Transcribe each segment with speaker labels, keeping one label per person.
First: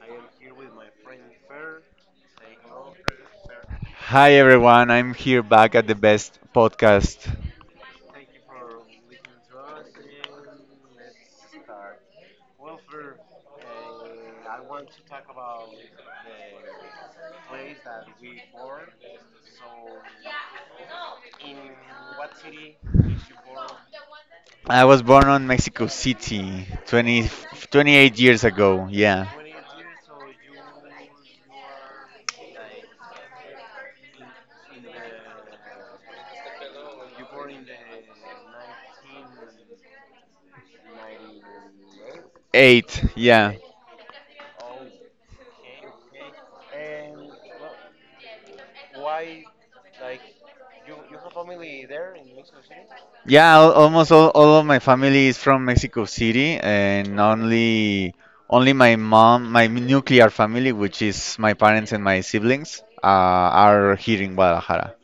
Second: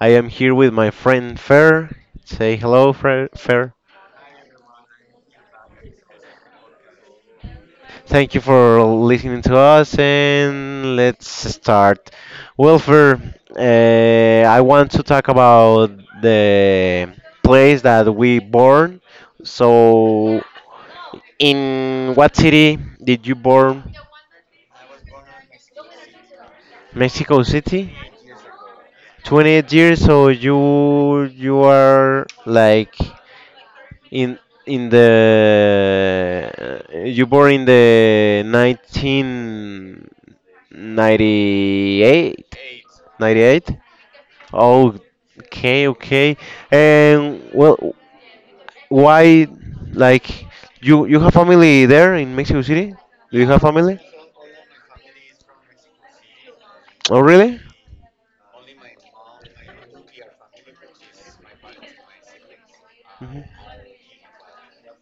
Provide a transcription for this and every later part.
Speaker 1: I am here with my friend Fer. Say hello, Fer.
Speaker 2: Hi everyone, I'm here back at the best podcast.
Speaker 1: Thank you for listening to us and let's start. Well, Fer, I want to talk about the place that we born. So, in what city did you born?
Speaker 2: I was born on Mexico City
Speaker 1: Mexico City.
Speaker 2: 28 years ago. Yeah.
Speaker 1: 28 years, so you are like in in the you born in the 1998
Speaker 2: 8.
Speaker 1: 98
Speaker 2: Yeah.
Speaker 1: ninety-eight. Oh, okay, okay. And well, why, like, you have family there in Mexico City. Do you
Speaker 2: Yeah,
Speaker 1: have family?
Speaker 2: almost all of my family is from Mexico City, and
Speaker 1: Oh, really?
Speaker 2: only my mom, my nuclear family, which is my parents and my siblings, are here in Guadalajara.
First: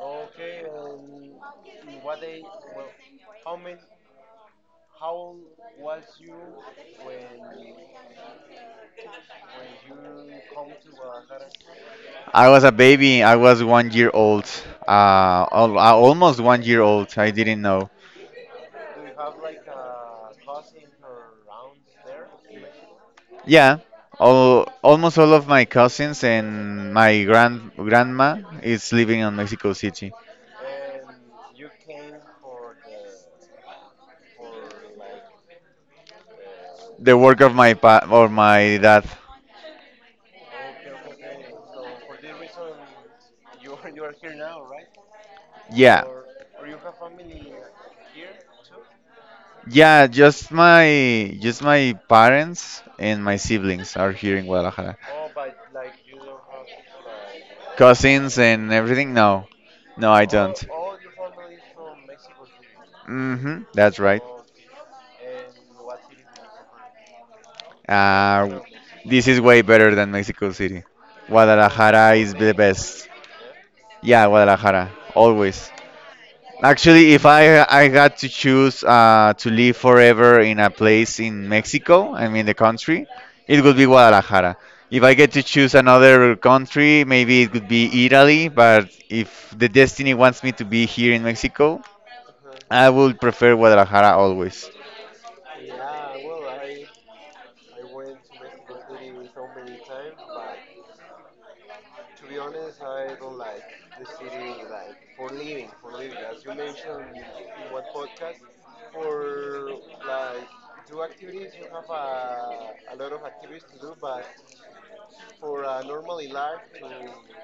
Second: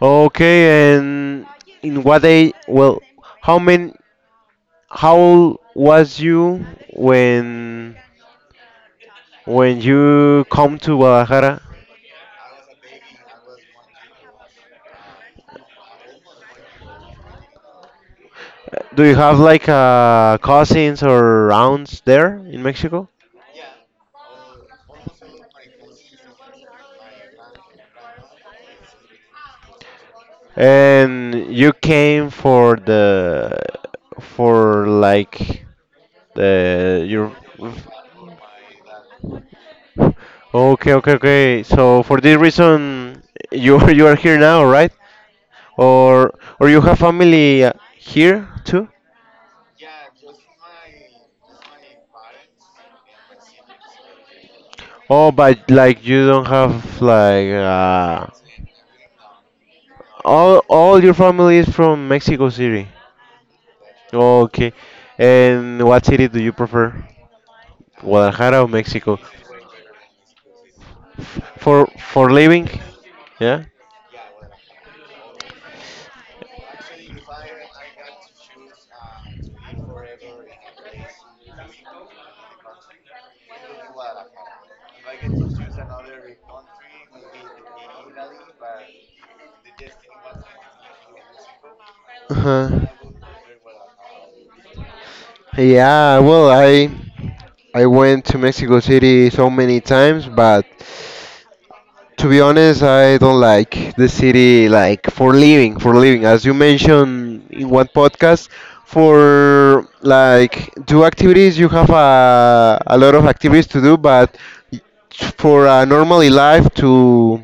Speaker 1: Okay. And in what day, well, how many, how old was you when when you come to Guadalajara?
Speaker 2: I was a baby. I was 1 year old. Almost 1 year old. I didn't know.
Speaker 1: Do you have like cousins or aunts there in Mexico?
Speaker 2: Yeah, almost all of my cousins and my grandma is living in Mexico City.
Speaker 1: And you came for the, for like the
Speaker 2: The
Speaker 1: your
Speaker 2: work of my pa or my dad.
Speaker 1: okay, okay, okay. So for this reason, you you are here now, right?
Speaker 2: Yeah,
Speaker 1: Or or you have family here too?
Speaker 2: yeah. Just my parents and my siblings are here in Guadalajara.
Speaker 1: Oh, but like you don't have, like,
Speaker 2: Cousins and everything. No, no, I
Speaker 1: all
Speaker 2: don't.
Speaker 1: all your family is from Mexico City.
Speaker 2: Mm-hmm. That's right.
Speaker 1: Okay, and what city do you prefer? Guadalajara
Speaker 2: Uh,
Speaker 1: or Mexico.
Speaker 2: this is way better than Mexico City.
Speaker 1: For
Speaker 2: Guadalajara
Speaker 1: for
Speaker 2: is the
Speaker 1: living,
Speaker 2: best.
Speaker 1: yeah.
Speaker 2: Yeah, Guadalajara, always. Actually, if I got to choose to live forever in a place in Mexico, I mean the country, it would be Guadalajara. If I get to choose another country, maybe it could be Italy, but if the destiny wants me to be here in Mexico,
Speaker 1: Uh-huh.
Speaker 2: I would prefer Guadalajara always.
Speaker 1: Yeah, well, I went to Mexico City so many times, but to be honest, I don't like the city like for living, for living. As you mentioned in one podcast, for like do activities, you have a lot of activities to do, but for a normally life to,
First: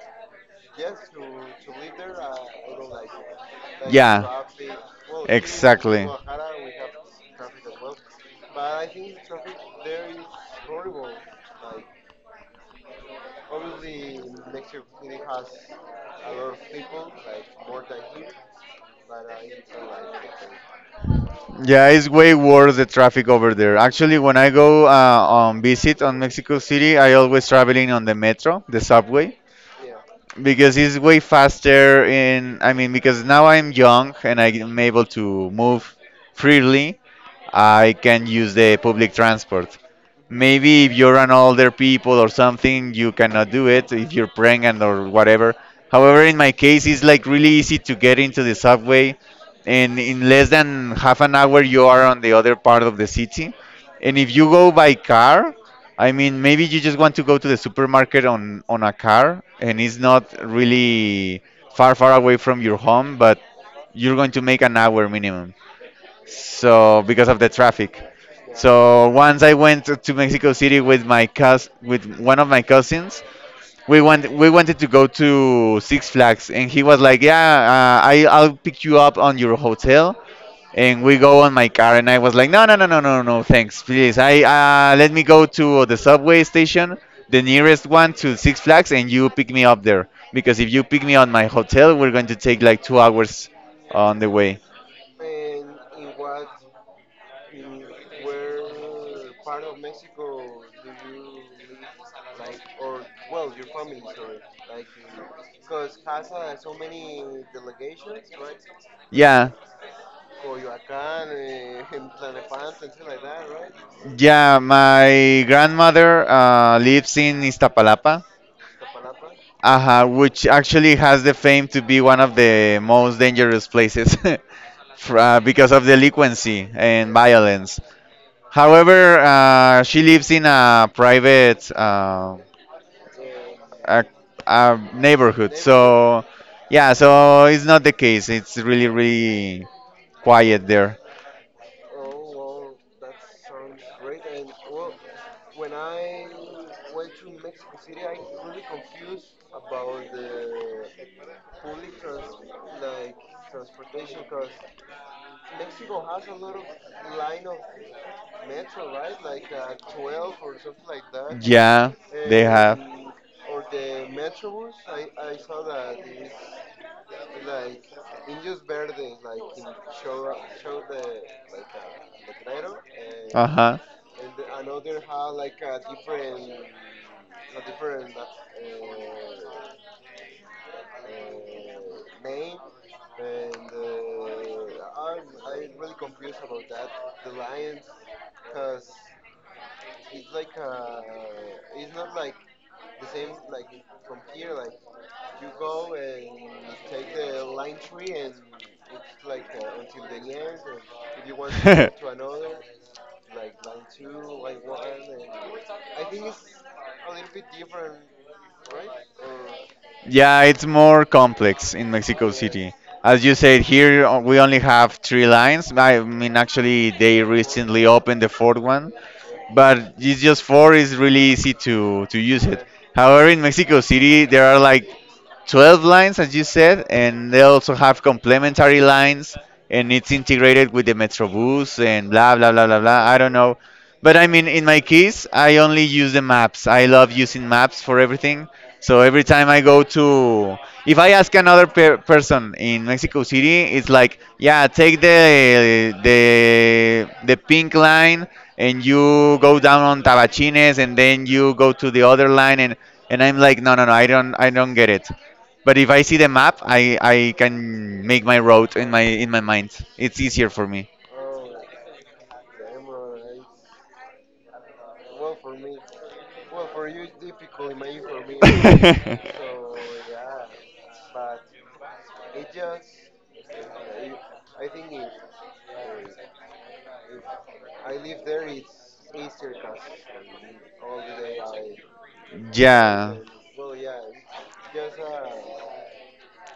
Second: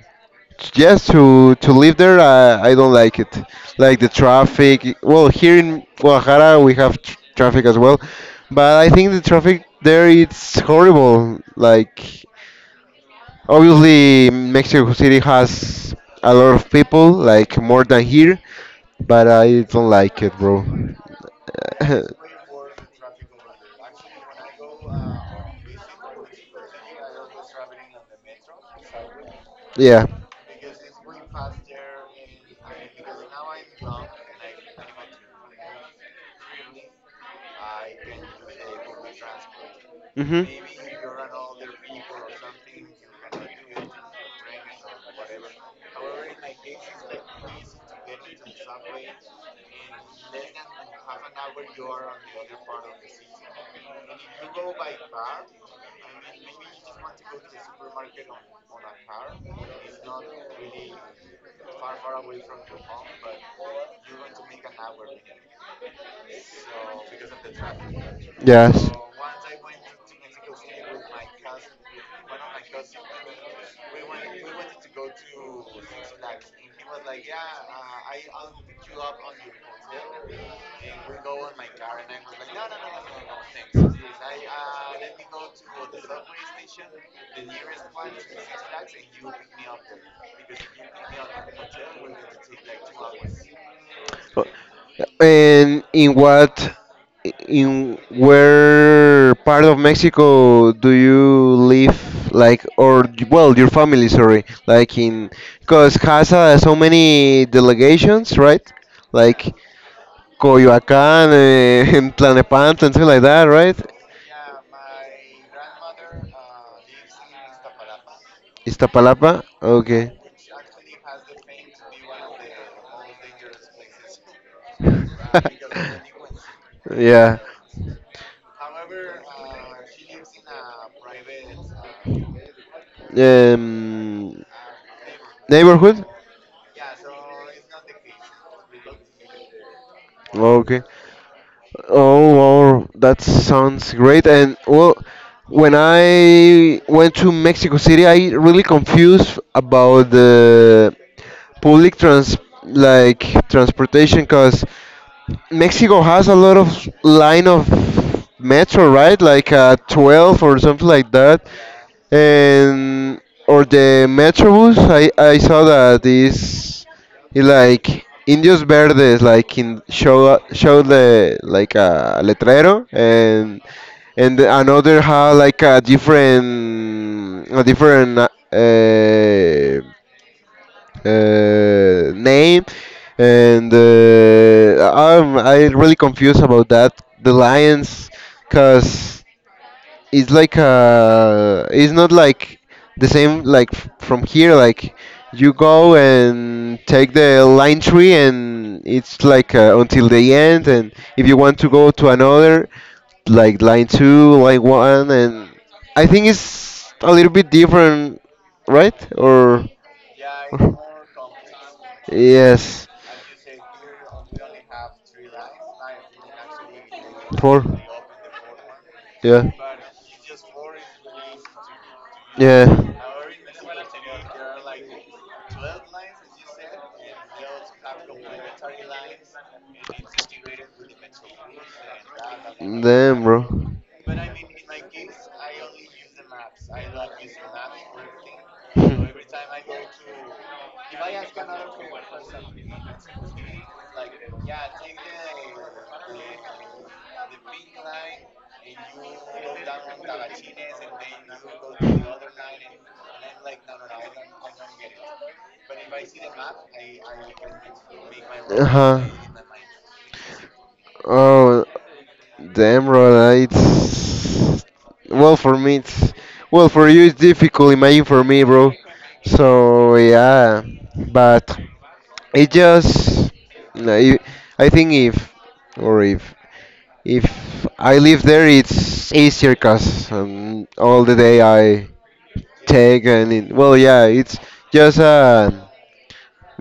Speaker 1: yes, to live there, I don't like it, like the
Speaker 2: Yeah,
Speaker 1: traffic. Well, here in
Speaker 2: exactly.
Speaker 1: Guadalajara we have traffic as well, but I think the traffic there it's horrible, like obviously Mexico City has a lot of people, like more than here, but I don't like it, bro.
Speaker 2: Yeah, it's way worse the traffic over there. Actually, when I go on visit on Mexico City, I always traveling on the metro, the subway,
Speaker 1: Yeah.
Speaker 2: because it's way faster. In I mean, because now I'm young and I'm able to move freely. I can use the public transport.
Speaker 1: Hmm.
Speaker 2: Maybe if you're an older people or something, you cannot do it. If you're pregnant or whatever, however in my case it's like really easy to get into the subway, and in less than half an hour you are on the other part of the city. And if you go by car, I mean, maybe you just want to go to the supermarket on a car and it's not really far far away from your home, but you're going to make an hour minimum, so because of the traffic.
Speaker 1: Yes.
Speaker 2: So once I went to Mexico City with my cous with one of my cousins. We went we wanted to go to Six Flags, and he was like, "Yeah, I'll pick you up on your hotel." And we go on my car, and I was like, "No, no, no, no, no, no, thanks, please. I let me go to the subway station, the nearest one to Six Flags, and you pick me up there. Because if you pick me on my hotel, we're going to take like 2 hours on the way."
Speaker 1: Oh, and in where part of Mexico do you live? Like, or, well, your family, sorry. Like, in, because has so many delegations, right?
Speaker 2: Yeah,
Speaker 1: Like Coyoacán, in Tlanepantla, and something like that, right?
Speaker 2: yeah, my grandmother lives in Iztapalapa,
Speaker 1: Iztapalapa? Okay.
Speaker 2: which actually has the fame to be one of the most dangerous places because of delinquency and
Speaker 1: Yeah.
Speaker 2: violence. However, she lives in a private a,
Speaker 1: Um,
Speaker 2: a neighborhood,
Speaker 1: Neighborhood?
Speaker 2: so yeah, so it's not the case. It's really, really quiet
Speaker 1: Okay.
Speaker 2: there.
Speaker 1: Oh, wow, that sounds great. And well, when I went to Mexico City, I really confused about the public transportation, cause Mexico has a lot of line of metro, right? Like 12 or something like that.
Speaker 2: Yeah,
Speaker 1: And or the metrobus. I saw that is it like Indios Verdes like in show the, like, a letrero, and
Speaker 2: huh.
Speaker 1: and another had like a different uh, name, and I really confused about that. The Lions, cause it's like a, it's not like the same, like from here, like you go and take the line tree and it's like until the end, and if you want to go to another, like, line 2, line 1, and I think it's a little bit different, right? Or
Speaker 2: Yeah, it's more complex in Mexico City.
Speaker 1: yes.
Speaker 2: As you said, here we only have three lines. I mean, actually, they
Speaker 1: Four.
Speaker 2: recently opened the fourth one,
Speaker 1: Yeah.
Speaker 2: but it's just four is really easy to use
Speaker 1: Yeah.
Speaker 2: it. However, in Mexico City, there are like 12 lines, as you said, and they also have complementary lines, and it's integrated with the Metrobus and blah blah blah blah blah.
Speaker 1: Damn,
Speaker 2: I don't
Speaker 1: bro.
Speaker 2: know, but I mean, in my case, I only use the maps. I love using maps for everything. So every time I if I ask another person in Mexico City, it's like, yeah, take the pink line and you go down on Tabachines and then you go to the other line, and I'm like, no, no, no, I don't get it. But if I see the map, I can make my route in my mind. It's easier for me.
Speaker 1: Oh, the Emerald. It's well for me. It's well for you. It's difficult. Imagine for me, bro. So yeah, but it just, no, I think if or if if I live there, it's easier, cause all the day I take,
Speaker 2: Yeah.
Speaker 1: and it, well, yeah, it's just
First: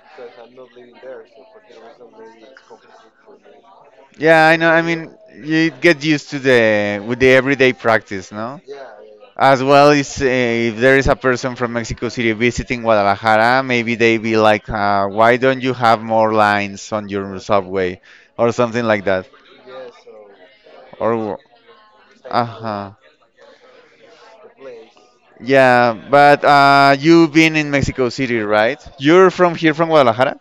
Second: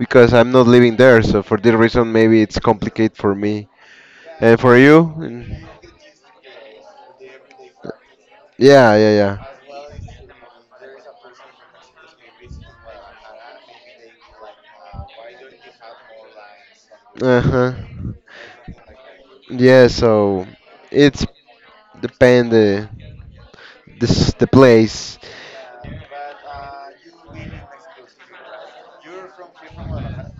Speaker 1: because I'm not living there. So for that reason, maybe it's complicated for me.
Speaker 2: Yeah, I
Speaker 1: And
Speaker 2: know.
Speaker 1: for
Speaker 2: I
Speaker 1: you?
Speaker 2: mean, you get used to the with the everyday practice, no?
Speaker 1: Yeah, yeah,
Speaker 2: As well
Speaker 1: yeah.
Speaker 2: as if there is a person from Mexico City visiting Guadalajara, maybe they be like, "Why don't you have more lines on your
Speaker 1: Uh huh.
Speaker 2: subway?" or something like that.
Speaker 1: Yeah, so it's
Speaker 2: Or,
Speaker 1: depend
Speaker 2: uh-huh.
Speaker 1: the place.
Speaker 2: Yeah, but you've been in Mexico City, right? You're from here, from Guadalajara?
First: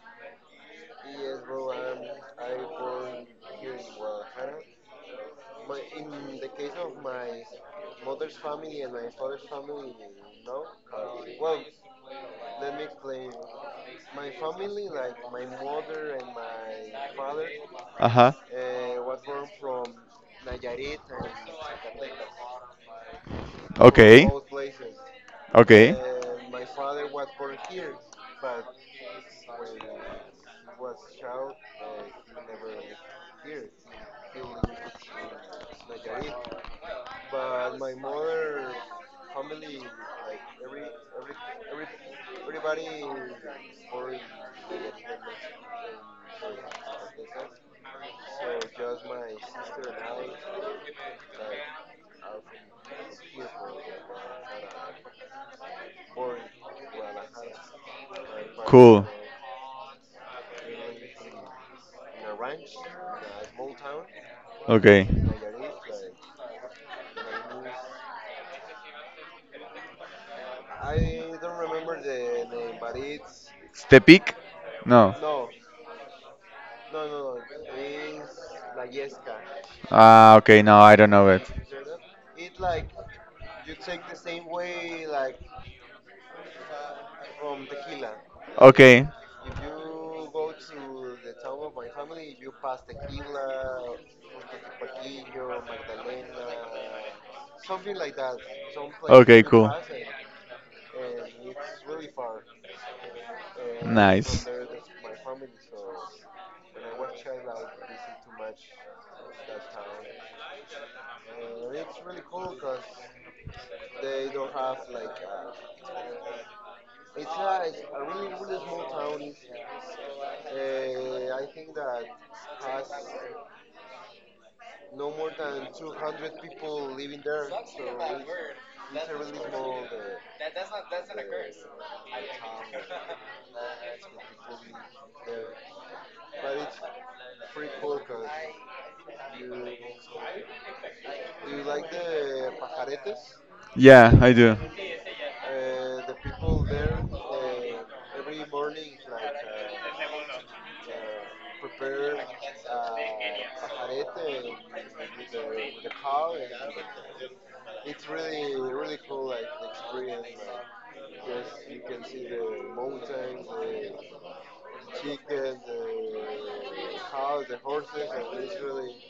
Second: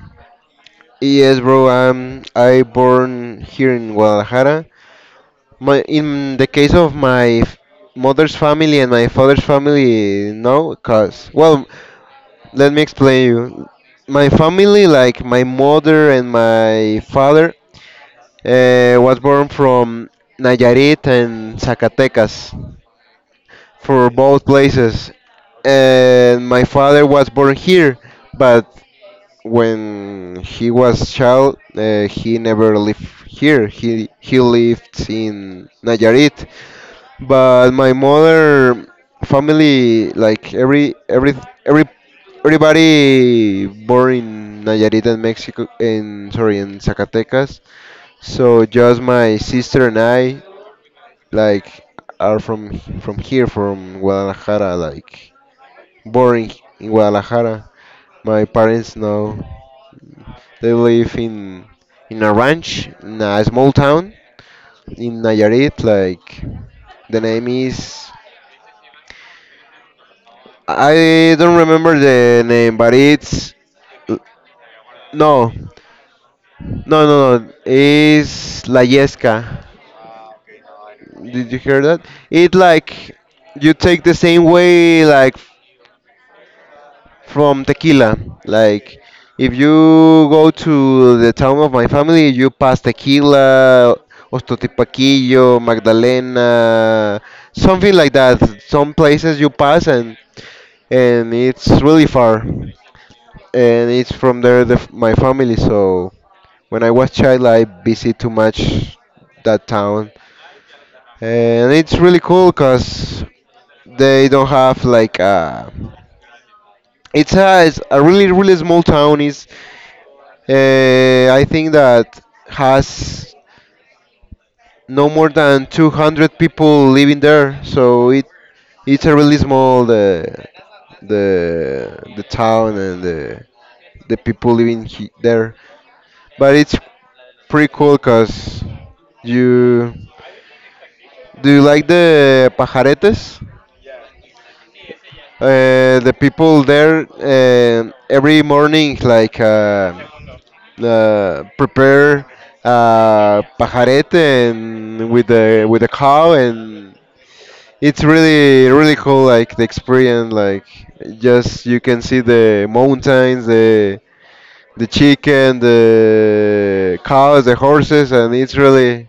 Speaker 1: Yes, bro. I born here in Guadalajara. My In the case of my mother's family and my father's family, no, cause, well, let me explain you. My family, like my mother and my father,
Speaker 2: Uh-huh.
Speaker 1: was born from Nayarit and Zacatecas, for
Speaker 2: Okay.
Speaker 1: both places.
Speaker 2: Okay.
Speaker 1: And my father was born here, but when he was child, he never lived here. He lived in Nayarit, but my mother family, like every everybody born in Nayarit and Mexico, in, sorry, in Zacatecas. So just my sister and I, like, are from here, from Guadalajara, like
Speaker 2: Boring.
Speaker 1: born in
Speaker 2: Like,
Speaker 1: Guadalajara.
Speaker 2: like
Speaker 1: My
Speaker 2: Margarita.
Speaker 1: parents
Speaker 2: Cool.
Speaker 1: now, they live in a ranch in a small town
Speaker 2: Okay.
Speaker 1: in Nayarit. Like, the name is, I don't remember the name, but it's,
Speaker 2: Stepik? No. No.
Speaker 1: no, no, no, no. It's La Yesca.
Speaker 2: Ah, okay. No, I don't know it.
Speaker 1: Did you hear that? It like, you take the same way like from tequila. Like,
Speaker 2: Okay,
Speaker 1: if you go to the town of my family, you pass tequila, Ostotipaquillo, Magdalena, something like
Speaker 2: like that.
Speaker 1: that.
Speaker 2: Some
Speaker 1: Some
Speaker 2: places. Okay,
Speaker 1: places
Speaker 2: in
Speaker 1: you
Speaker 2: cool France
Speaker 1: pass,
Speaker 2: and
Speaker 1: and it's really far. And
Speaker 2: from
Speaker 1: it's
Speaker 2: Nice.
Speaker 1: from there
Speaker 2: The
Speaker 1: the, my family. So when I was child, I visit too much that town, and it's really cool because they don't have like a. It's a, it's a really really small town. Is I think that has no more than 200 people living there. So it's a really small, the the town, and the people living there. But it's pretty cool, cause you do you like the pajaretes?
Speaker 2: Yeah, I do.
Speaker 1: The people there every morning, like, prepare pajarete and with the cow, and it's really really cool, like the experience, like just you can see the mountains, the chicken, the cows, the horses, and it's really,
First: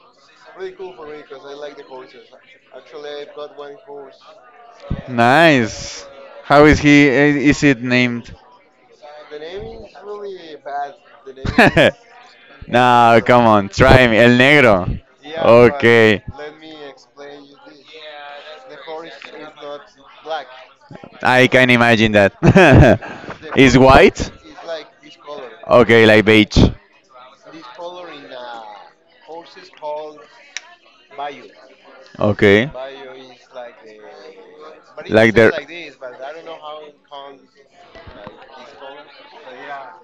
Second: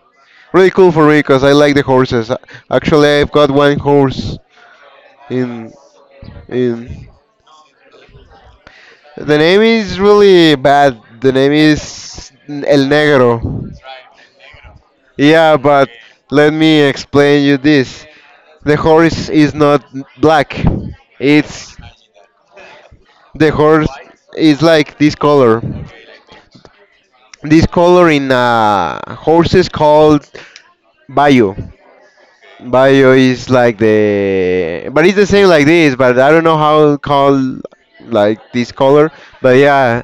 Speaker 1: really cool for me because I like the horses. Actually, I've got one horse in
Speaker 2: Nice. How is
Speaker 1: in.
Speaker 2: he? Is it named?
Speaker 1: The
Speaker 2: The
Speaker 1: name
Speaker 2: name is
Speaker 1: is
Speaker 2: really
Speaker 1: really
Speaker 2: bad.
Speaker 1: bad. The
Speaker 2: The
Speaker 1: name
Speaker 2: name is
Speaker 1: is El
Speaker 2: no,
Speaker 1: Negro.
Speaker 2: come on. Try me. El Negro. Yeah,
Speaker 1: Yeah,
Speaker 2: but
Speaker 1: but
Speaker 2: okay,
Speaker 1: let
Speaker 2: let
Speaker 1: me
Speaker 2: me.
Speaker 1: explain you this. The horse is not black.
Speaker 2: I can
Speaker 1: It's
Speaker 2: imagine that.
Speaker 1: The
Speaker 2: The It's horse
Speaker 1: horse
Speaker 2: white? Is
Speaker 1: is like this color.
Speaker 2: okay, like beige.
Speaker 1: This color in horses called Bayo.
Speaker 2: Okay.
Speaker 1: Bio is like the, but it's the
Speaker 2: Like
Speaker 1: same
Speaker 2: the
Speaker 1: like
Speaker 2: just
Speaker 1: this, but I don't know how called like this color. But yeah,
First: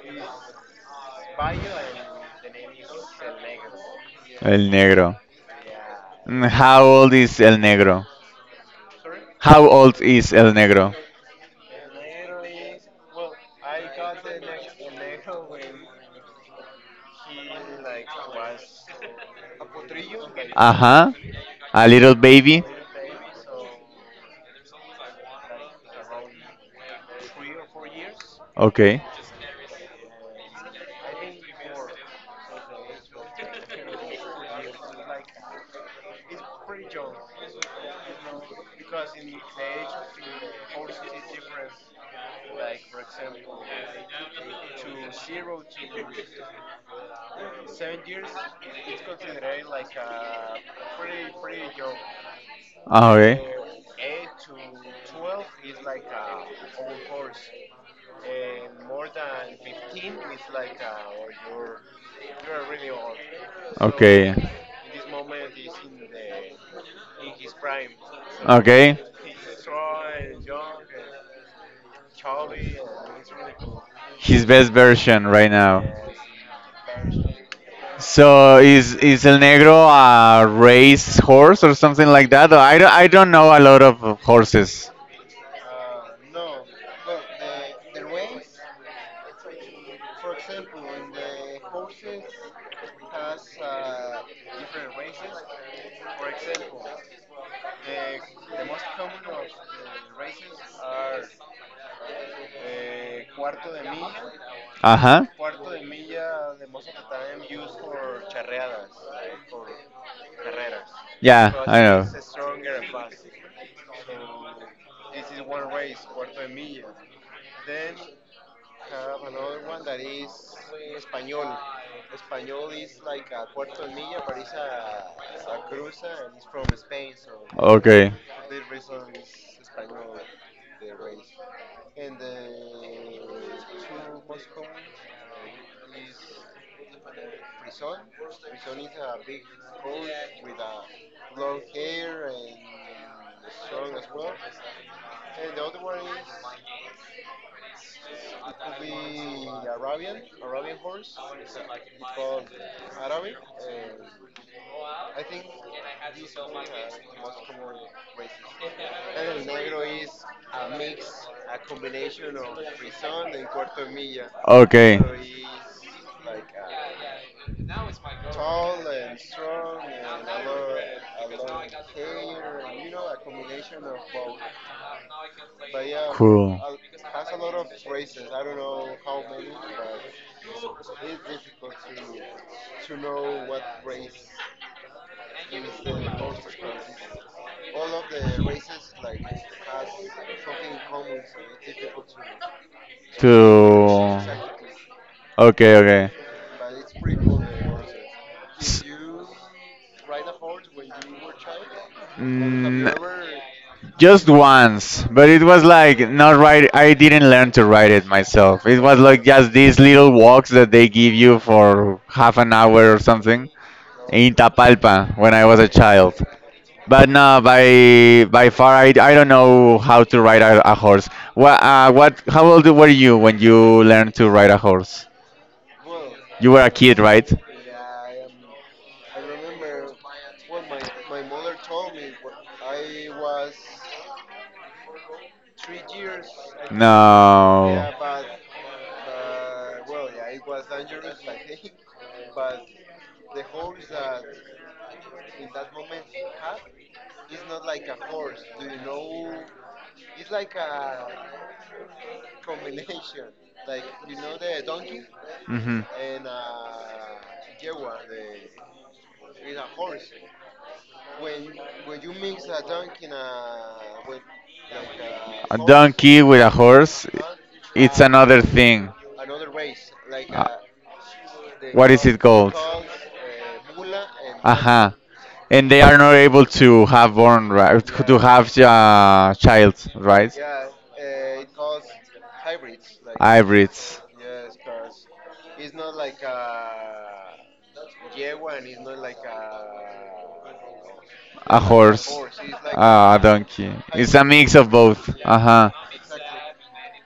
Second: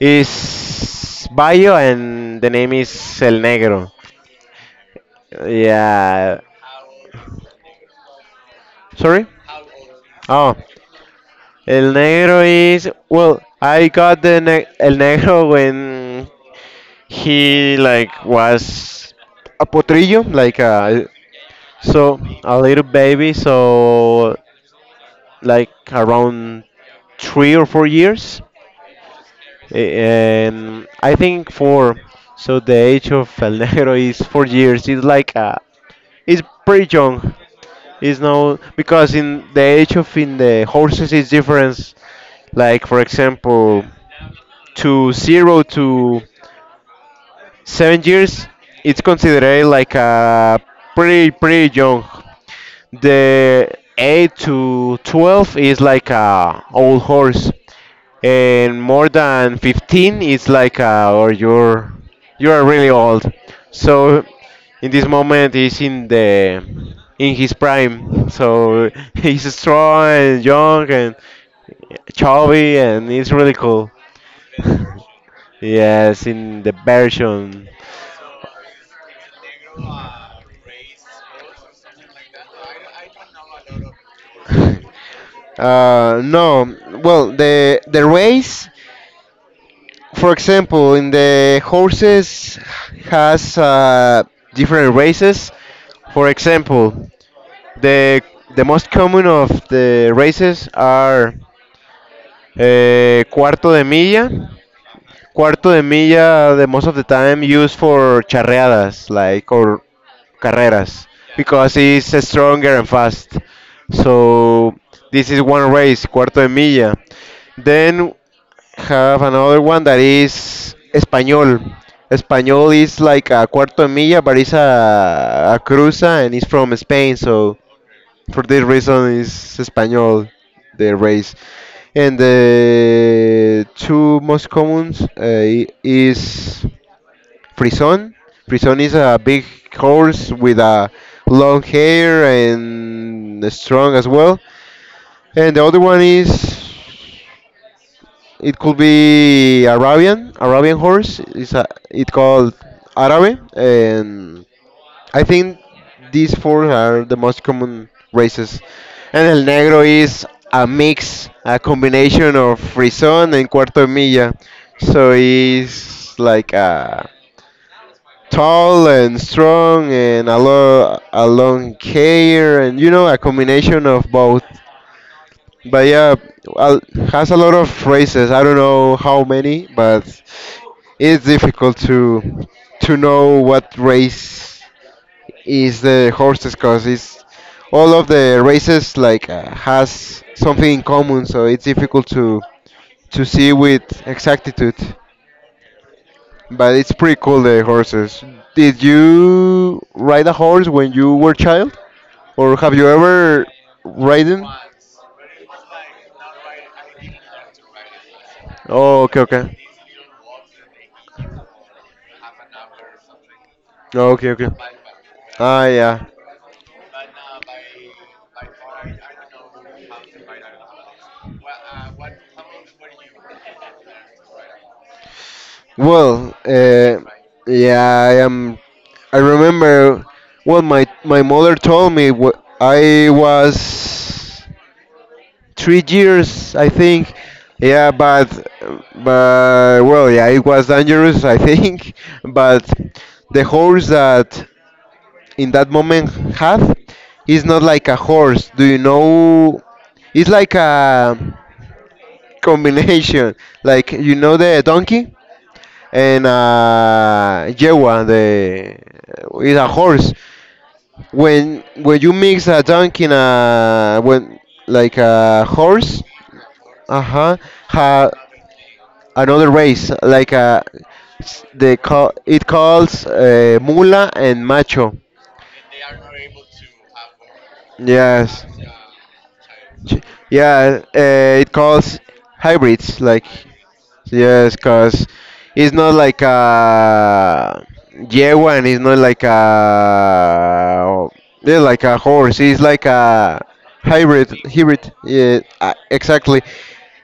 Speaker 1: is Bio and the name is El Negro.
Speaker 2: El Negro.
Speaker 1: Yeah.
Speaker 2: Mm.
Speaker 1: Sorry.
Speaker 2: How old is El
Speaker 1: Oh,
Speaker 2: Negro?
Speaker 1: El Negro is, well, I got El Negro when he, like, was a potrillo, like a,
Speaker 2: Uh-huh. A little
Speaker 1: so a
Speaker 2: baby?
Speaker 1: little baby. So like around 3 or 4 years.
Speaker 2: Okay.
Speaker 1: And I think four. So the age of El Negro is 4 years. It's pretty young. It's no because in the age of, in the horses, is difference. Like for example, to 0 to 7 years, it's considered like a pretty pretty young.
Speaker 2: Ah, okay.
Speaker 1: The 8 to 12 is like a old horse. And more than 15 it's like or you are really old. So
Speaker 2: Okay.
Speaker 1: in this moment he's in his prime, so
Speaker 2: Okay.
Speaker 1: he's strong and young and chubby, and it's really cool.
Speaker 2: His best version right now. Yeah,
Speaker 1: Yes, in the version.
Speaker 2: so is El Negro a race horse or something like that? I don't know a lot of horses.
Speaker 1: No. Well, the race, for example, in the horses has different races. For example, The the most common of the races are cuarto de milla.
Speaker 2: Uh-huh.
Speaker 1: Cuarto de milla, the most of the time used for charreadas, like, or carreras,
Speaker 2: Yeah,
Speaker 1: because
Speaker 2: I know.
Speaker 1: it's stronger and fast. So this is one race, cuarto de milla. Then have another one that is español. Español is like a cuarto de milla, but it's a cruza, and it's from Spain, so
Speaker 2: Okay.
Speaker 1: for this reason, is Espanol the race, and the two most commons is Frison. Frison is a big horse with a long hair and strong as well. And the other one is, it could be Arabian horse. It called Arabe, and I think these four are the most common races. And El Negro is a mix, a combination of Frisón and Cuarto de Milla.
Speaker 2: Okay.
Speaker 1: So he's like tall and strong, and a long hair, and, you know, a combination of both. But yeah,
Speaker 2: Cool.
Speaker 1: al- has a lot of races. I don't know how many, but it's difficult to know what race is the horses, because it's all of the races, like, has something in common, so it's difficult to see with
Speaker 2: To
Speaker 1: exactitude,
Speaker 2: okay, okay.
Speaker 1: but it's pretty cool the horses. Did
Speaker 2: S-
Speaker 1: you ride a horse when you were child,
Speaker 2: have you
Speaker 1: or have you
Speaker 2: Mm,
Speaker 1: ever
Speaker 2: just
Speaker 1: ridden?
Speaker 2: once, but it was like not right. I didn't learn to ride it myself. It was
Speaker 1: Oh, okay,
Speaker 2: like just
Speaker 1: okay.
Speaker 2: these little walks that they give you for half an hour or something
Speaker 1: Oh, okay,
Speaker 2: in
Speaker 1: okay.
Speaker 2: Tapalpa when I was
Speaker 1: Ah,
Speaker 2: a
Speaker 1: yeah.
Speaker 2: child. But no, by far, I don't know how to ride a horse. What what? How old were you when you learned to ride a horse?
Speaker 1: Well,
Speaker 2: You were a kid, right?
Speaker 1: yeah, I remember, well, my mother told me, I was 3 years, I think. Yeah,
Speaker 2: No.
Speaker 1: but well, yeah, it was dangerous, I think. But the horse that in that moment had is not like a horse. Do you know? It's like a combination, like, the donkey
Speaker 2: Hmm.
Speaker 1: and yegua, the is a horse. When you mix a donkey and a when like a horse,
Speaker 2: Donkey with a
Speaker 1: uh
Speaker 2: horse,
Speaker 1: huh,
Speaker 2: it's
Speaker 1: ha,
Speaker 2: another thing.
Speaker 1: another race, like
Speaker 2: Uh,
Speaker 1: they
Speaker 2: what is
Speaker 1: call
Speaker 2: it
Speaker 1: it
Speaker 2: called?
Speaker 1: calls mula and
Speaker 2: Aha.
Speaker 1: macho.
Speaker 2: And they are not able to have born, right? To
Speaker 1: Yes.
Speaker 2: have child,
Speaker 1: Ch-
Speaker 2: right?
Speaker 1: yeah, it calls hybrids, like,
Speaker 2: Hybrids.
Speaker 1: yes. Cause it's not like a yegua, and it's not like a,
Speaker 2: A
Speaker 1: yeah, like a
Speaker 2: horse.
Speaker 1: horse. It's like
Speaker 2: Ah, a
Speaker 1: a
Speaker 2: donkey. It's a
Speaker 1: hybrid,
Speaker 2: mix of
Speaker 1: hybrid.
Speaker 2: both.
Speaker 1: Yeah,
Speaker 2: Uh-huh.
Speaker 1: exactly.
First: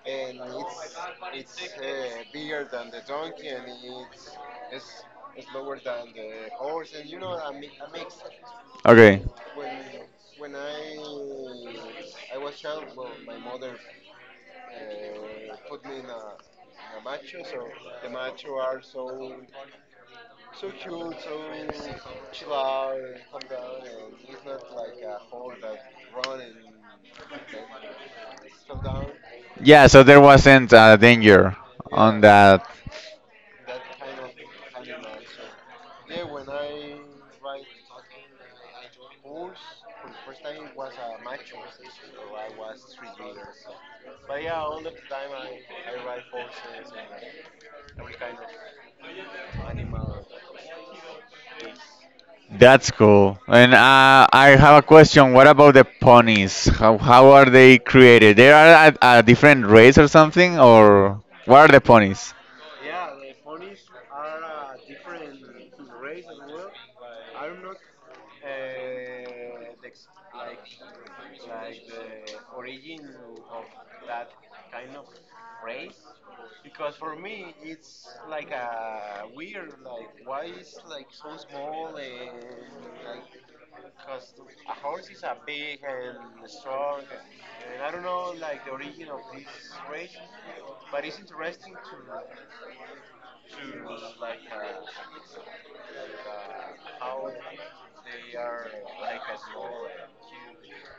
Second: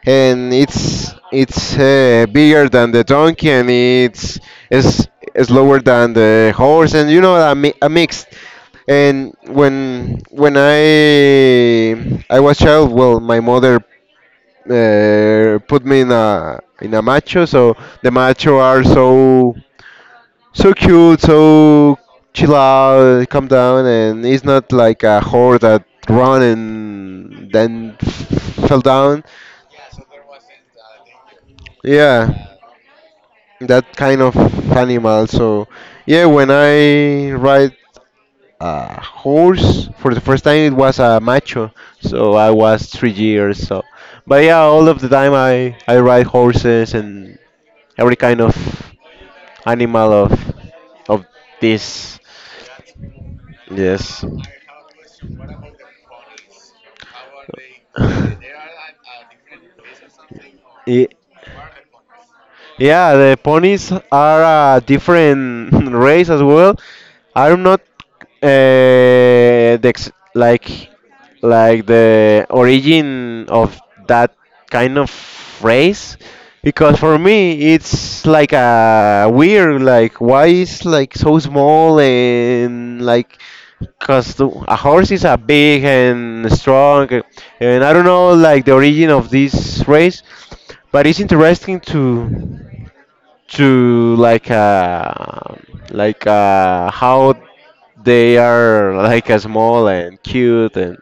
Speaker 1: And it's bigger than the donkey, and it's is slower than the horse, and a, a mix.
Speaker 2: Okay.
Speaker 1: And when I was child, well, my mother put me in a macho. So the macho are so cute, so chill out, calm down, and it's not like a whore that run and then fell down.
Speaker 2: Yeah, so there wasn't danger on
Speaker 1: Yeah,
Speaker 2: that.
Speaker 1: that kind of animal. So yeah, when I ride a horse for the first time, it was a macho. So I was 3 years. But yeah, all of the time I ride horses and every kind of animal of this.
Speaker 2: That's cool. And
Speaker 1: Yes.
Speaker 2: I have a question. What about the ponies? How are they created? They are a different race or something?
Speaker 1: I-
Speaker 2: Or what are the ponies?
Speaker 1: Yeah, the ponies are a different race as well. I'm not the ex- like the origin of that kind of race because for me it's like a weird, like why is like so small, and like because a horse is a big and strong, and I don't know like the origin of this race, but it's interesting to how they are, like small and cute,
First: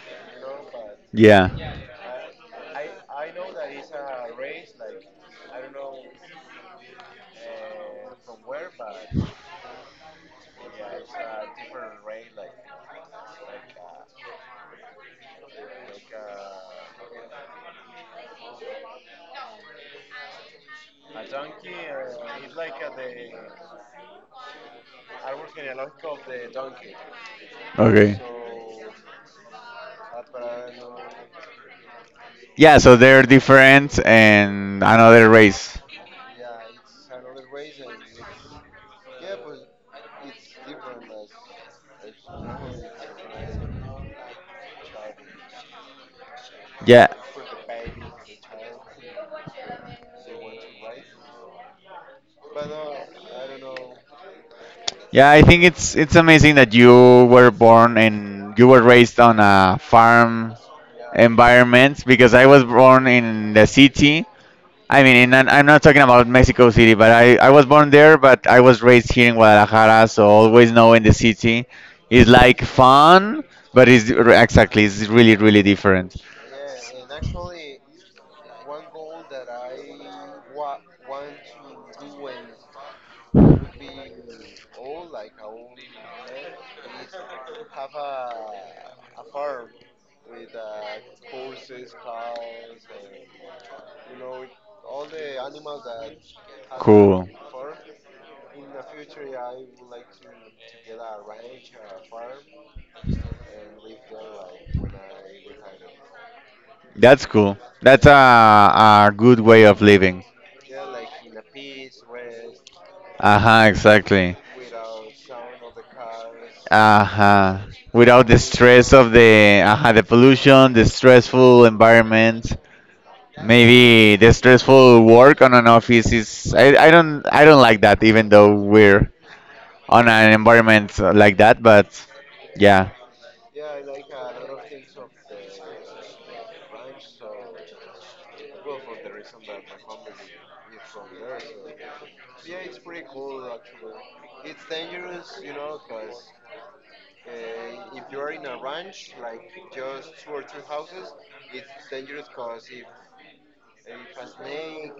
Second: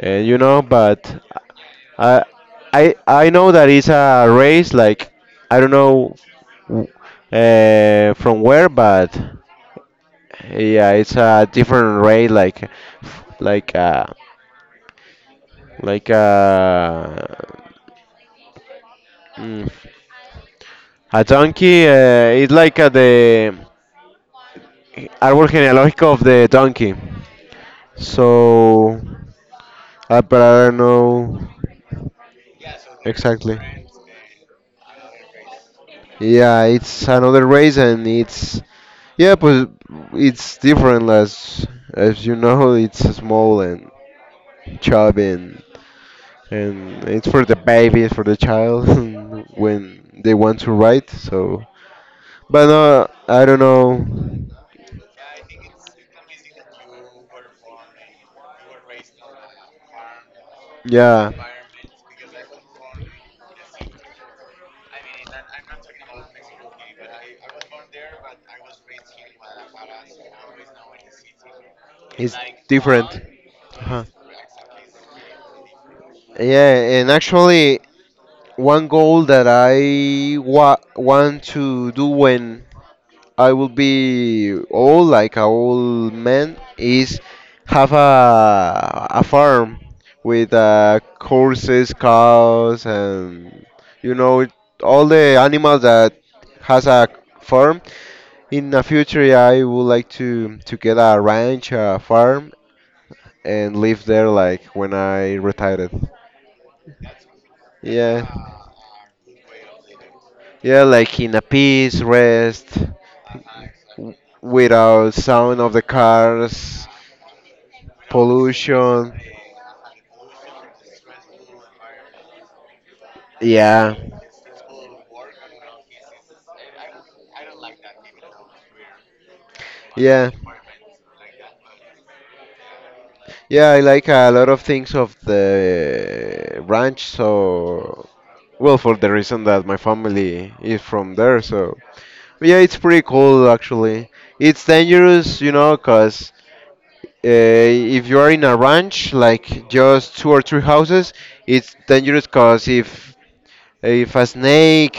Speaker 1: and you know. But
Speaker 2: Yeah.
Speaker 1: i I know that it's a race, like I don't know w- from where, but yeah, it's a different race, like like uh like mm, a donkey, it's like, the árbol genealógico of the donkey.
Speaker 2: Okay.
Speaker 1: So, I, but I don't know
Speaker 2: Yeah, so they're
Speaker 1: exactly.
Speaker 2: different and another race.
Speaker 1: Yeah, it's another race, and it's yeah, but it's different. As you know, it's small and chubby, and
Speaker 2: Yeah.
Speaker 1: it's for the baby, for the child when they want to ride. So, but no, I don't know.
Speaker 2: Yeah, I think it's amazing that you were born and you were raised on a farm
Speaker 1: Yeah,
Speaker 2: environment because I was born in the city. I mean, I'm not talking about Mexico City, but I was born there, but I was raised here in Guadalajara, so always knowing the city is
Speaker 1: it's
Speaker 2: like
Speaker 1: different.
Speaker 2: fun, but
Speaker 1: Uh-huh.
Speaker 2: exactly, it's really really different.
Speaker 1: Yeah, and actually, One goal that want to do when I will be old, like an old man, is have a farm with, horses, cows, and you know all the animals that has a
Speaker 2: Cool.
Speaker 1: farm. In the future, I would like to get a ranch, a farm, and live there like when I retired.
Speaker 2: That's cool. That's a,
Speaker 1: Yeah.
Speaker 2: a good way of living.
Speaker 1: Yeah, like in a peace, rest,
Speaker 2: Uh-huh, exactly.
Speaker 1: without sound of the cars,
Speaker 2: Uh-huh. Without the stress of
Speaker 1: pollution.
Speaker 2: the pollution, the stressful environment.
Speaker 1: Yeah,
Speaker 2: Maybe the stressful work on an office is I don't like that, even though we're on
Speaker 1: yeah,
Speaker 2: an environment like that, but yeah,
Speaker 1: yeah. I like a lot of things of the ranch. So, well, for the reason that my family is from there. So, yeah, it's pretty cool actually. It's dangerous, you know, cause. If you are in a ranch, like just two or three houses, it's dangerous because if a snake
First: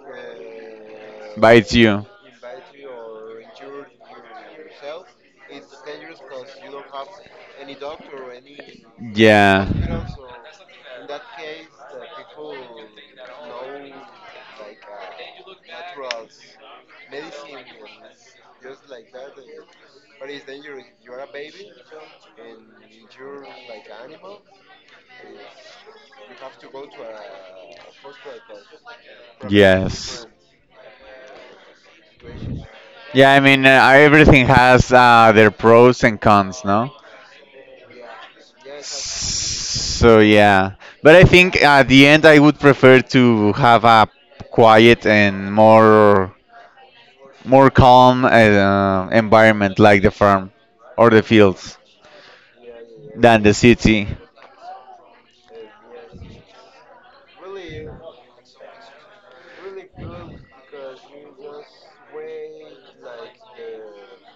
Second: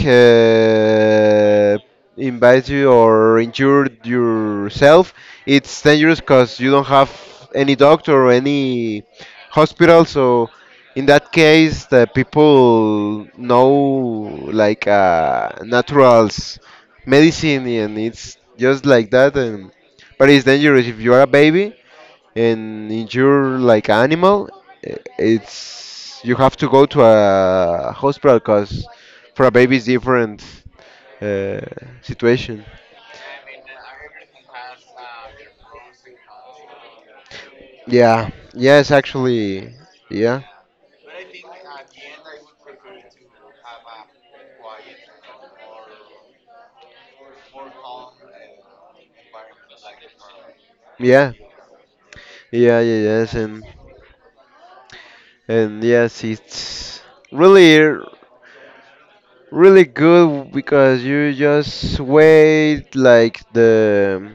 Speaker 2: bites you.
Speaker 1: bites you or injures yourself, it's dangerous because you don't have any doctor or any
Speaker 2: Yeah.
Speaker 1: hospital. So, in that case, the people know like, naturals medicine, and it's just like that. And but it's dangerous if you are a baby and injure like an animal, it's you have to go to a hospital because for a baby it's
Speaker 2: Yes.
Speaker 1: different, uh, situation.
Speaker 2: Yeah, I mean, everything has their pros and cons, no?
Speaker 1: Yeah. Yes, actually.
Speaker 2: So
Speaker 1: Yeah.
Speaker 2: yeah, but I think at the end I would prefer to have a quiet and more calm environment like the farm or the
Speaker 1: Yeah.
Speaker 2: fields
Speaker 1: Yeah. Yeah. Yes.
Speaker 2: than the city.
Speaker 1: And yes, it's really really good because you just wait like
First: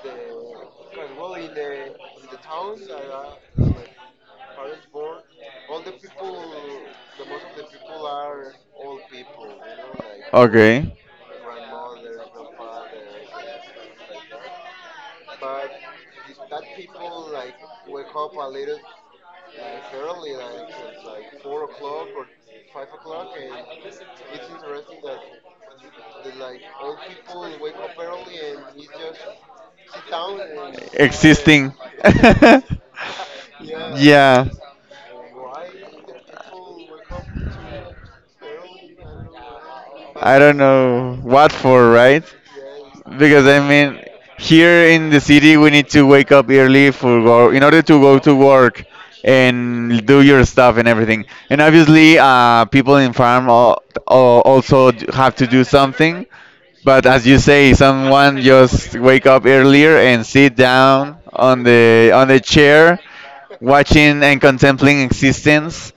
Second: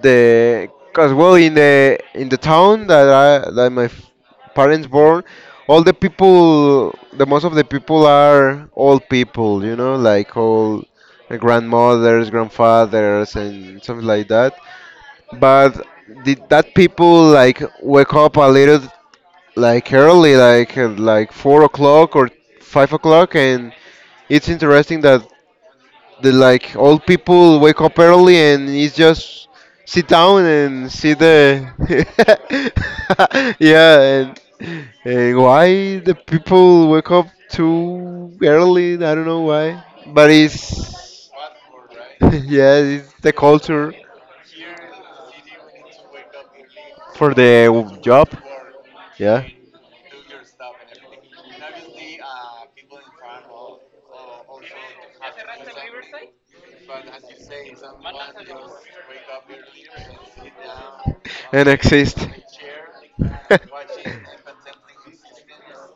Speaker 1: the cause, well, in the town that I that parents born, all the people, the most of the people are old people, you know, like all,
Speaker 2: Okay,
Speaker 1: grandmothers, grandfathers, and something like that. But did that people like wake up a little like early, like 4 o'clock or 5 o'clock, and it's interesting that the like old people wake up early, and it's just sit down and see the
Speaker 2: existing. Yeah,
Speaker 1: yeah. and,
Speaker 2: yeah. why
Speaker 1: and why the people wake up too early, I don't know why, but
Speaker 2: I don't know
Speaker 1: it's
Speaker 2: what for, right?
Speaker 1: yeah, it's the
Speaker 2: Because I
Speaker 1: culture
Speaker 2: mean, here in the city, we need to wake up early for
Speaker 1: for
Speaker 2: go in order to
Speaker 1: the
Speaker 2: go
Speaker 1: job.
Speaker 2: to work
Speaker 1: Yeah,
Speaker 2: and do your stuff and everything. And obviously, people in farm also have to do something. But as you say, someone just wake up earlier and sit down on
Speaker 1: and
Speaker 2: the on
Speaker 1: exist.
Speaker 2: the chair, watching and contemplating existence.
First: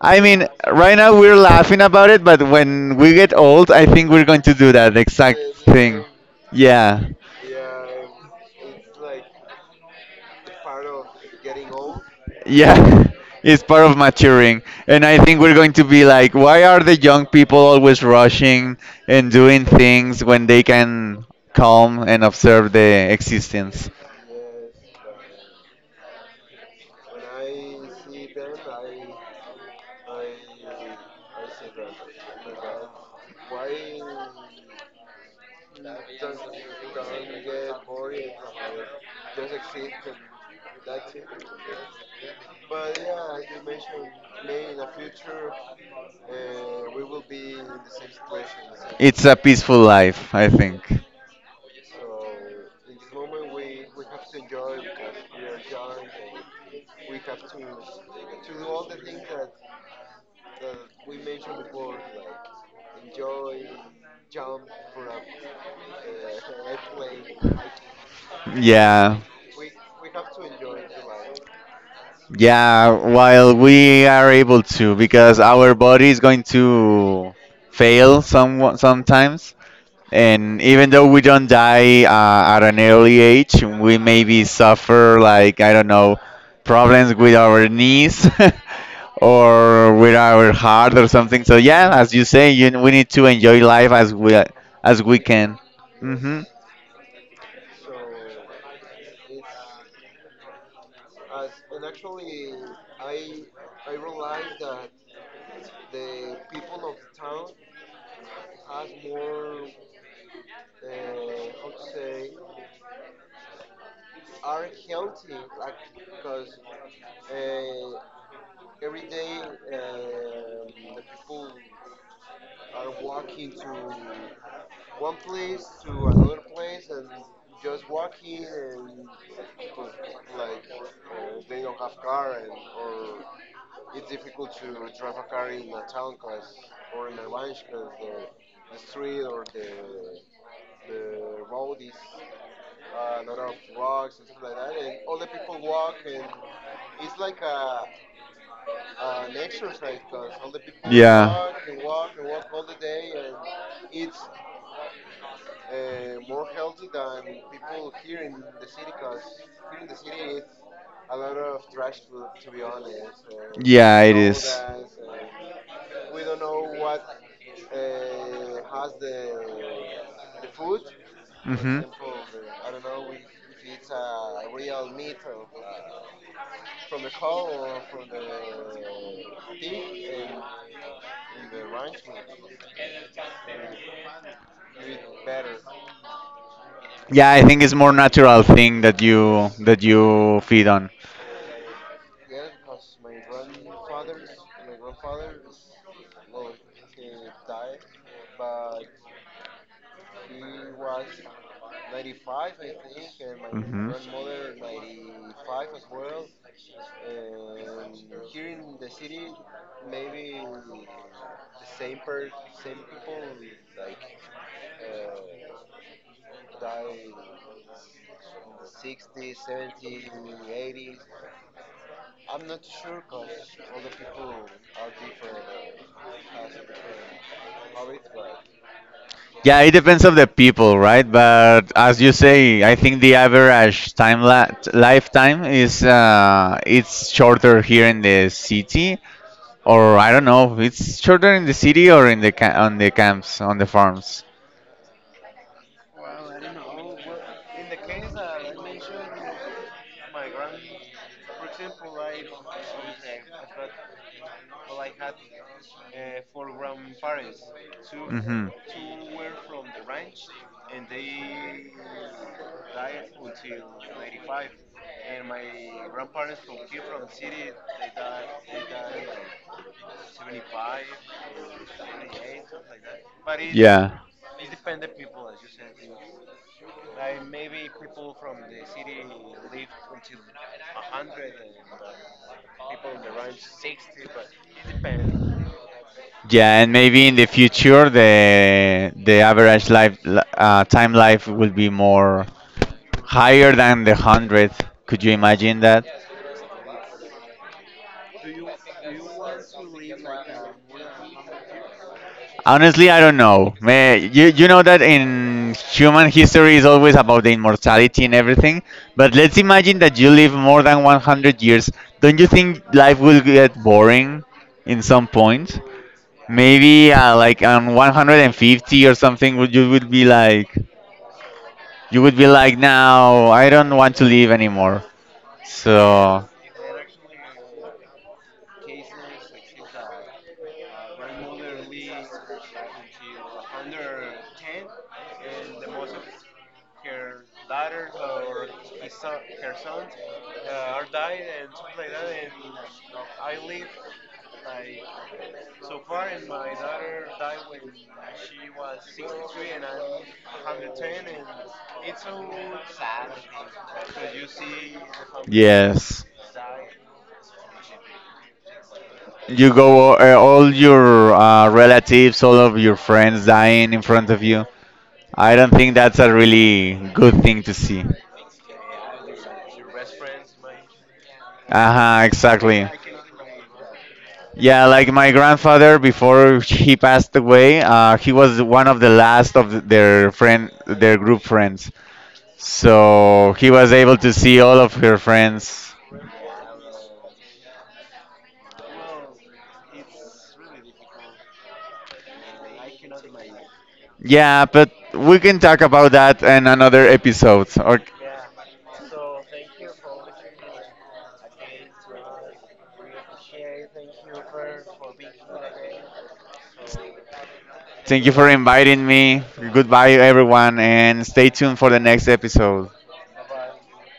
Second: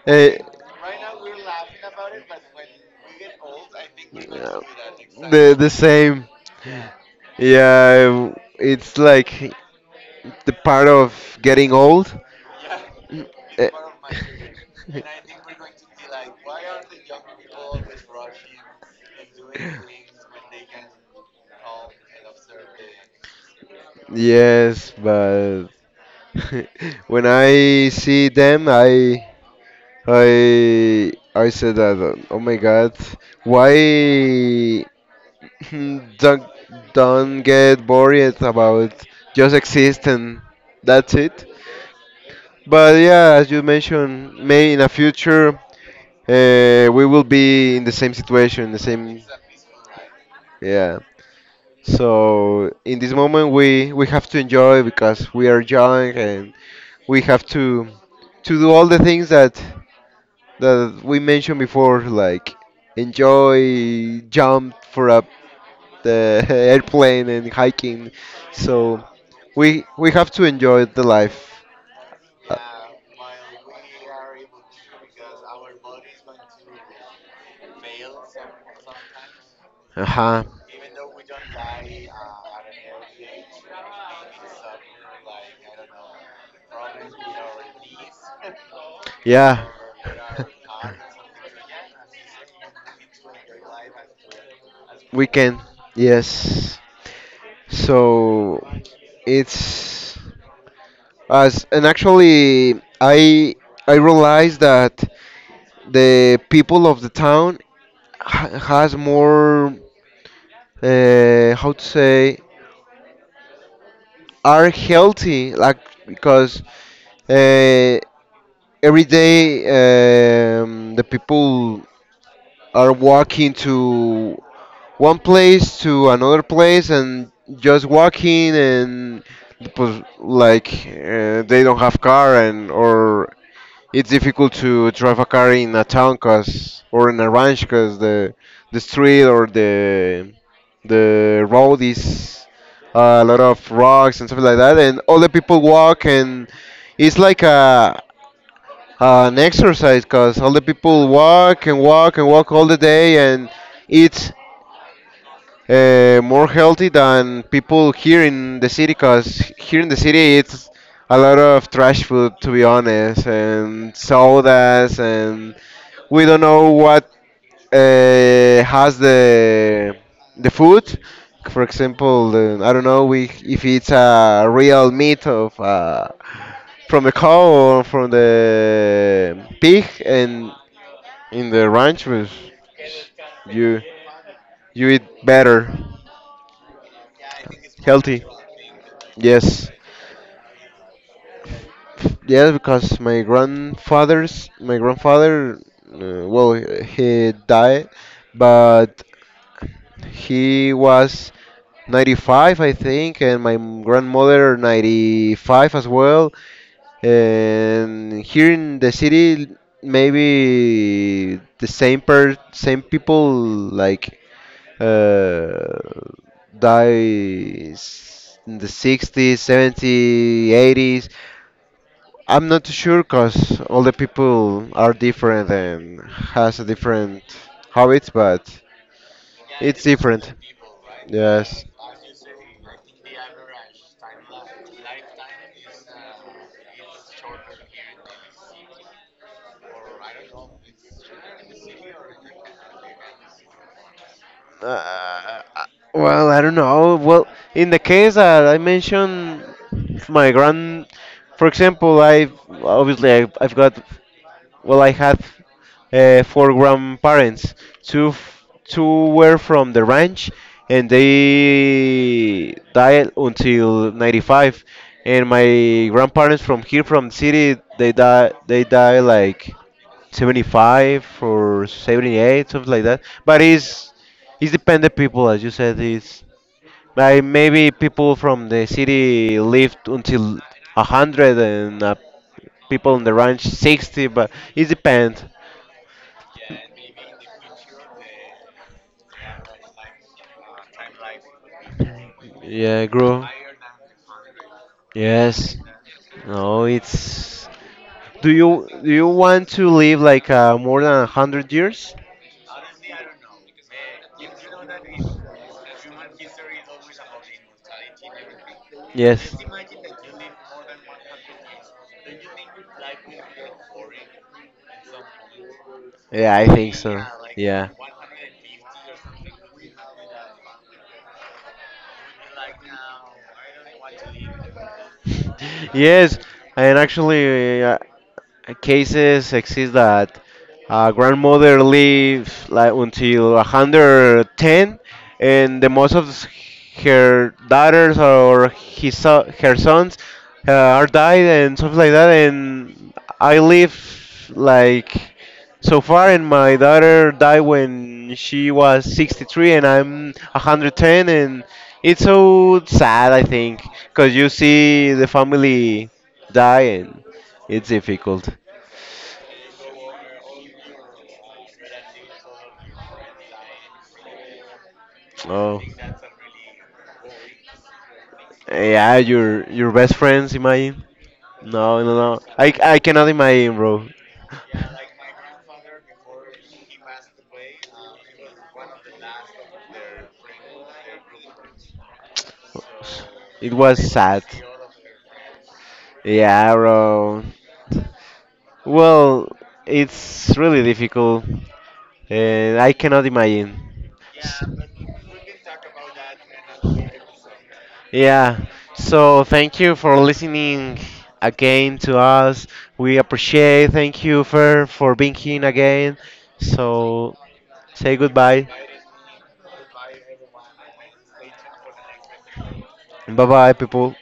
Speaker 2: I
Speaker 1: Eh,
Speaker 2: mean, right now we're laughing about it, but when we get old, I think we're going to do that
Speaker 1: yeah,
Speaker 2: exact
Speaker 1: the
Speaker 2: thing.
Speaker 1: same.
Speaker 2: Yeah.
Speaker 1: Yeah, it's like the part of getting old.
Speaker 2: Yeah.
Speaker 1: Mm,
Speaker 2: It's
Speaker 1: Eh,
Speaker 2: part of maturing. And I think we're going to be like, why are the young people always rushing and doing things when they can calm and observe the existence?
Speaker 1: Yes, but when I see them, I said that. Oh my God, why don't don't get worried about just existing. That's it. But yeah, as you mentioned, may in the future, we will be in the same situation, the same.
Speaker 2: It's a peaceful life, I think.
Speaker 1: Yeah. So in this moment we have to enjoy because we are young, and we have to do all the things that that we mentioned before, like enjoy jump for a the airplane and hiking. So
Speaker 2: Yeah.
Speaker 1: we have to enjoy the life.
Speaker 2: Yeah, while we are able to, because our body is going to fail sometimes,
Speaker 1: Uh huh.
Speaker 2: and even though we don't die at an early age, we maybe suffer like I don't know problems with our knees
Speaker 1: Yeah,
Speaker 2: or with our heart or something. So yeah, as you say, we need to enjoy life as we
Speaker 1: we can.
Speaker 2: can. Hmm.
Speaker 1: Yes. So it's as and actually I realized that the people of the town has more, how to say, are healthy, like because, uh, every day, the people are walking to one place to another place, and just walking, and they don't have car and or it's difficult to drive a car in a town, 'cause- or in a ranch because the street or the road is, a lot of rocks and stuff like that, and all the people walk, and it's like a an exercise because all the people
Speaker 2: Yeah.
Speaker 1: walk and walk and walk all the day, and eat, more healthy than people here in the city because here in the city it's a lot of trash food, to be honest, and
Speaker 2: Yeah, it is.
Speaker 1: sodas. And we don't know what, has the food. For
Speaker 2: Hmm.
Speaker 1: example, the, I don't know, we, if it's a real meat of, from the cow or from the pig, and in the ranch was you you eat better,
Speaker 2: Yeah, I think it's more
Speaker 1: healthy.
Speaker 2: natural thing that you
Speaker 1: Yes,
Speaker 2: that you feed on.
Speaker 1: yes, because my grandfather, well, he died, but he was 95, I think, and my
Speaker 2: Hmm.
Speaker 1: grandmother 95 as well. And here in the city, maybe the same per same people, like, uh, dies in the 60s, 70s, 80s. I'm not sure because all the people are different and has a different habits, but
Speaker 2: Yeah, it
Speaker 1: it's
Speaker 2: depends of the
Speaker 1: different.
Speaker 2: people, right?
Speaker 1: Yes.
Speaker 2: But as you say, I think the average time la lifetime is it's shorter here in the city, or I don't know. It's shorter in the city or in the on the camps on the farms.
Speaker 1: Uh, well, I don't know. Well, in the case that I mentioned, my grand, for example, I obviously I've got. Well, I had, four grandparents.
Speaker 2: Hmm.
Speaker 1: Two were from the ranch, and they died until 95. And my grandparents from here, from the city, they die like 75 or 78, something like that. But it's
Speaker 2: Yeah,
Speaker 1: it's dependent people, as you said. It's like maybe people from the city lived until 100, and, people on the ranch 60. But it depends.
Speaker 2: yeah, and maybe in the future the average time life will be more
Speaker 1: Yeah, grow.
Speaker 2: higher than the hundred. Could you
Speaker 1: Yes.
Speaker 2: imagine that?
Speaker 1: No, it's. Do you want to live like, more than 100 years?
Speaker 2: Honestly, I don't know. You know that in human history is always about the immortality and everything, but
Speaker 1: Yes.
Speaker 2: let's imagine that you live more than 100 years. Don't you think life will get boring in some point?
Speaker 1: Yeah, I think
Speaker 2: Maybe
Speaker 1: so.
Speaker 2: like
Speaker 1: Yeah.
Speaker 2: on 150 or something, would you would be like you would be like, now I don't want to live anymore.
Speaker 1: Yes, and actually, cases exist that a grandmother lives like until 110, and the most of her daughters or her sons, uh, are died and stuff like that, and I live like so far, and my daughter died when she
Speaker 2: So
Speaker 1: was 63, and I'm 110, and it's so sad, I think, because you see the family
Speaker 2: yes.
Speaker 1: die, and it's difficult.
Speaker 2: You go all your relatives, all of your friends dying in front of you. I don't
Speaker 1: Oh,
Speaker 2: think that's a really good thing to see.
Speaker 1: yeah, your best friends, imagine. No, no,
Speaker 2: Uh-huh,
Speaker 1: no. I
Speaker 2: exactly.
Speaker 1: I cannot imagine, bro.
Speaker 2: Yeah, like my grandfather before he passed away, he was one of the last of their group friends. So he
Speaker 1: It
Speaker 2: was
Speaker 1: was
Speaker 2: able to
Speaker 1: sad.
Speaker 2: see all of her friends.
Speaker 1: Yeah, bro. Well, it's really difficult, and I cannot imagine.
Speaker 2: Yeah, but we can talk about that in another episode. Or
Speaker 1: Yeah. So thank you for listening again to us. We appreciate. Thank you for being here again. So say
Speaker 2: Thank you for
Speaker 1: goodbye.
Speaker 2: inviting me. Goodbye, everyone, and stay tuned for the next episode.
Speaker 1: Bye bye, people.